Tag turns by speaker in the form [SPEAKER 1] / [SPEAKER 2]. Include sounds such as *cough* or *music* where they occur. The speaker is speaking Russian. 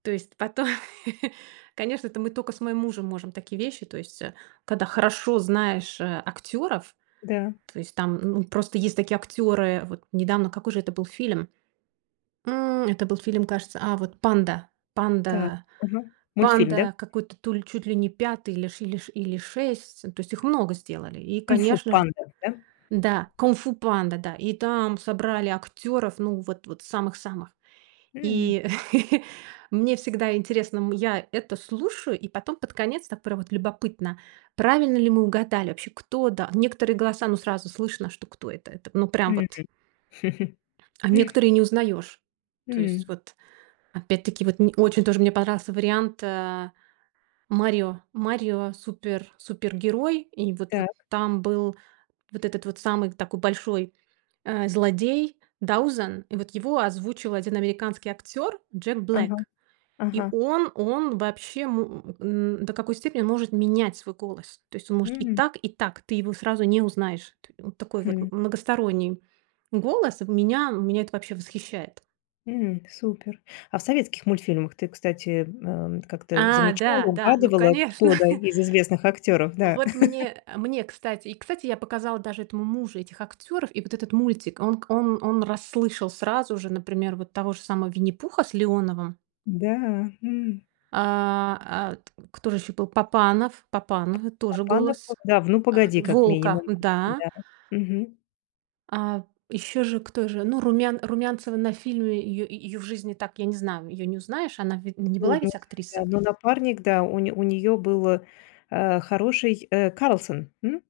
[SPEAKER 1] То есть по той. Конечно, это мы тока с моим мужем можем такие вещи. То есть, а, когда хорошо знаешь, а, актёров,
[SPEAKER 2] Да.
[SPEAKER 1] то есть там Н ну, просто есть такие актёры Вот недавно, какой же это был фильм? М. Это был фильм, кажется, а, вот- "Панда".
[SPEAKER 2] Так,
[SPEAKER 1] "Панда",
[SPEAKER 2] мгм. Мультфильм, да?
[SPEAKER 1] "Панда", какой-то, то ли, чуть ли не 5 или ш или ш или 6. То есть их много сделали, и,
[SPEAKER 2] "Кунг-фу
[SPEAKER 1] конечно же
[SPEAKER 2] Панда", да?
[SPEAKER 1] Да, "Кунг-фу Панда", да. И там собрали актеров, ну, вот вот самых-самых.
[SPEAKER 2] Мгм.
[SPEAKER 1] И *laughs* мне всегда интересно, м, я это слушаю, и потом под конец, так прям вот любопытно, правильно ли мы угадали вообще, кто, да. Некоторые голоса, ну, сразу слышно, что кто это. Это, ну, прям
[SPEAKER 2] Мгм.
[SPEAKER 1] вот
[SPEAKER 2] *chuckles*
[SPEAKER 1] А некоторые не узнаёшь. То есть
[SPEAKER 2] М.
[SPEAKER 1] вот, опять-таки, вот мне очень тоже мне понравился вариант, а, "Марио". "Марио супер супергерой". И вот вот
[SPEAKER 2] Так.
[SPEAKER 1] там был вот этот вот самый такой большой, а, злодей Даузен. И вот его озвучил один американский актёр- Джек Блэк.
[SPEAKER 2] Ага,
[SPEAKER 1] И
[SPEAKER 2] ага.
[SPEAKER 1] он он вообще мо м, н до какой степени он может менять свой голос. То есть он может и
[SPEAKER 2] М.
[SPEAKER 1] так, и так. Ты его сразу не узнаешь. Т он такой вот
[SPEAKER 2] Хм.
[SPEAKER 1] многосторонний голос. В меня меня это вообще восхищает.
[SPEAKER 2] М. Супер. А в советских мультфильмах ты, кстати, ам, как-то
[SPEAKER 1] А,
[SPEAKER 2] замечала,
[SPEAKER 1] да, да, ну,
[SPEAKER 2] угадывала,
[SPEAKER 1] конечно!
[SPEAKER 2] кто, да,
[SPEAKER 1] *chuckles*
[SPEAKER 2] из известных актеров, да?
[SPEAKER 1] Вот мне, э, мне, кстати И, кстати, я показала даже этому мужу этих актеров и вот этот мультик. Он к он он расслышал сразу же, например, вот того же самого Винни-Пуха с Леоновым.
[SPEAKER 2] Да, м.
[SPEAKER 1] А, а, т Кто же еще был? Папанов,
[SPEAKER 2] П
[SPEAKER 1] Папанов и тоже
[SPEAKER 2] Папанов,
[SPEAKER 1] голос,
[SPEAKER 2] он- да, в "Ну,
[SPEAKER 1] а,
[SPEAKER 2] погоди", как
[SPEAKER 1] волка,
[SPEAKER 2] минимум,
[SPEAKER 1] да.
[SPEAKER 2] м-да, мгм.
[SPEAKER 1] А еще же кто же, ну, Румян Румянцева на фильме, и ее и ее в жизни так я не знаю. Ее не узнаешь, она ведь не была
[SPEAKER 2] Трудно
[SPEAKER 1] ведь актриса.
[SPEAKER 2] узнать, но напарник, да, у не у нее был, а, хороший, э, Карлсон, м?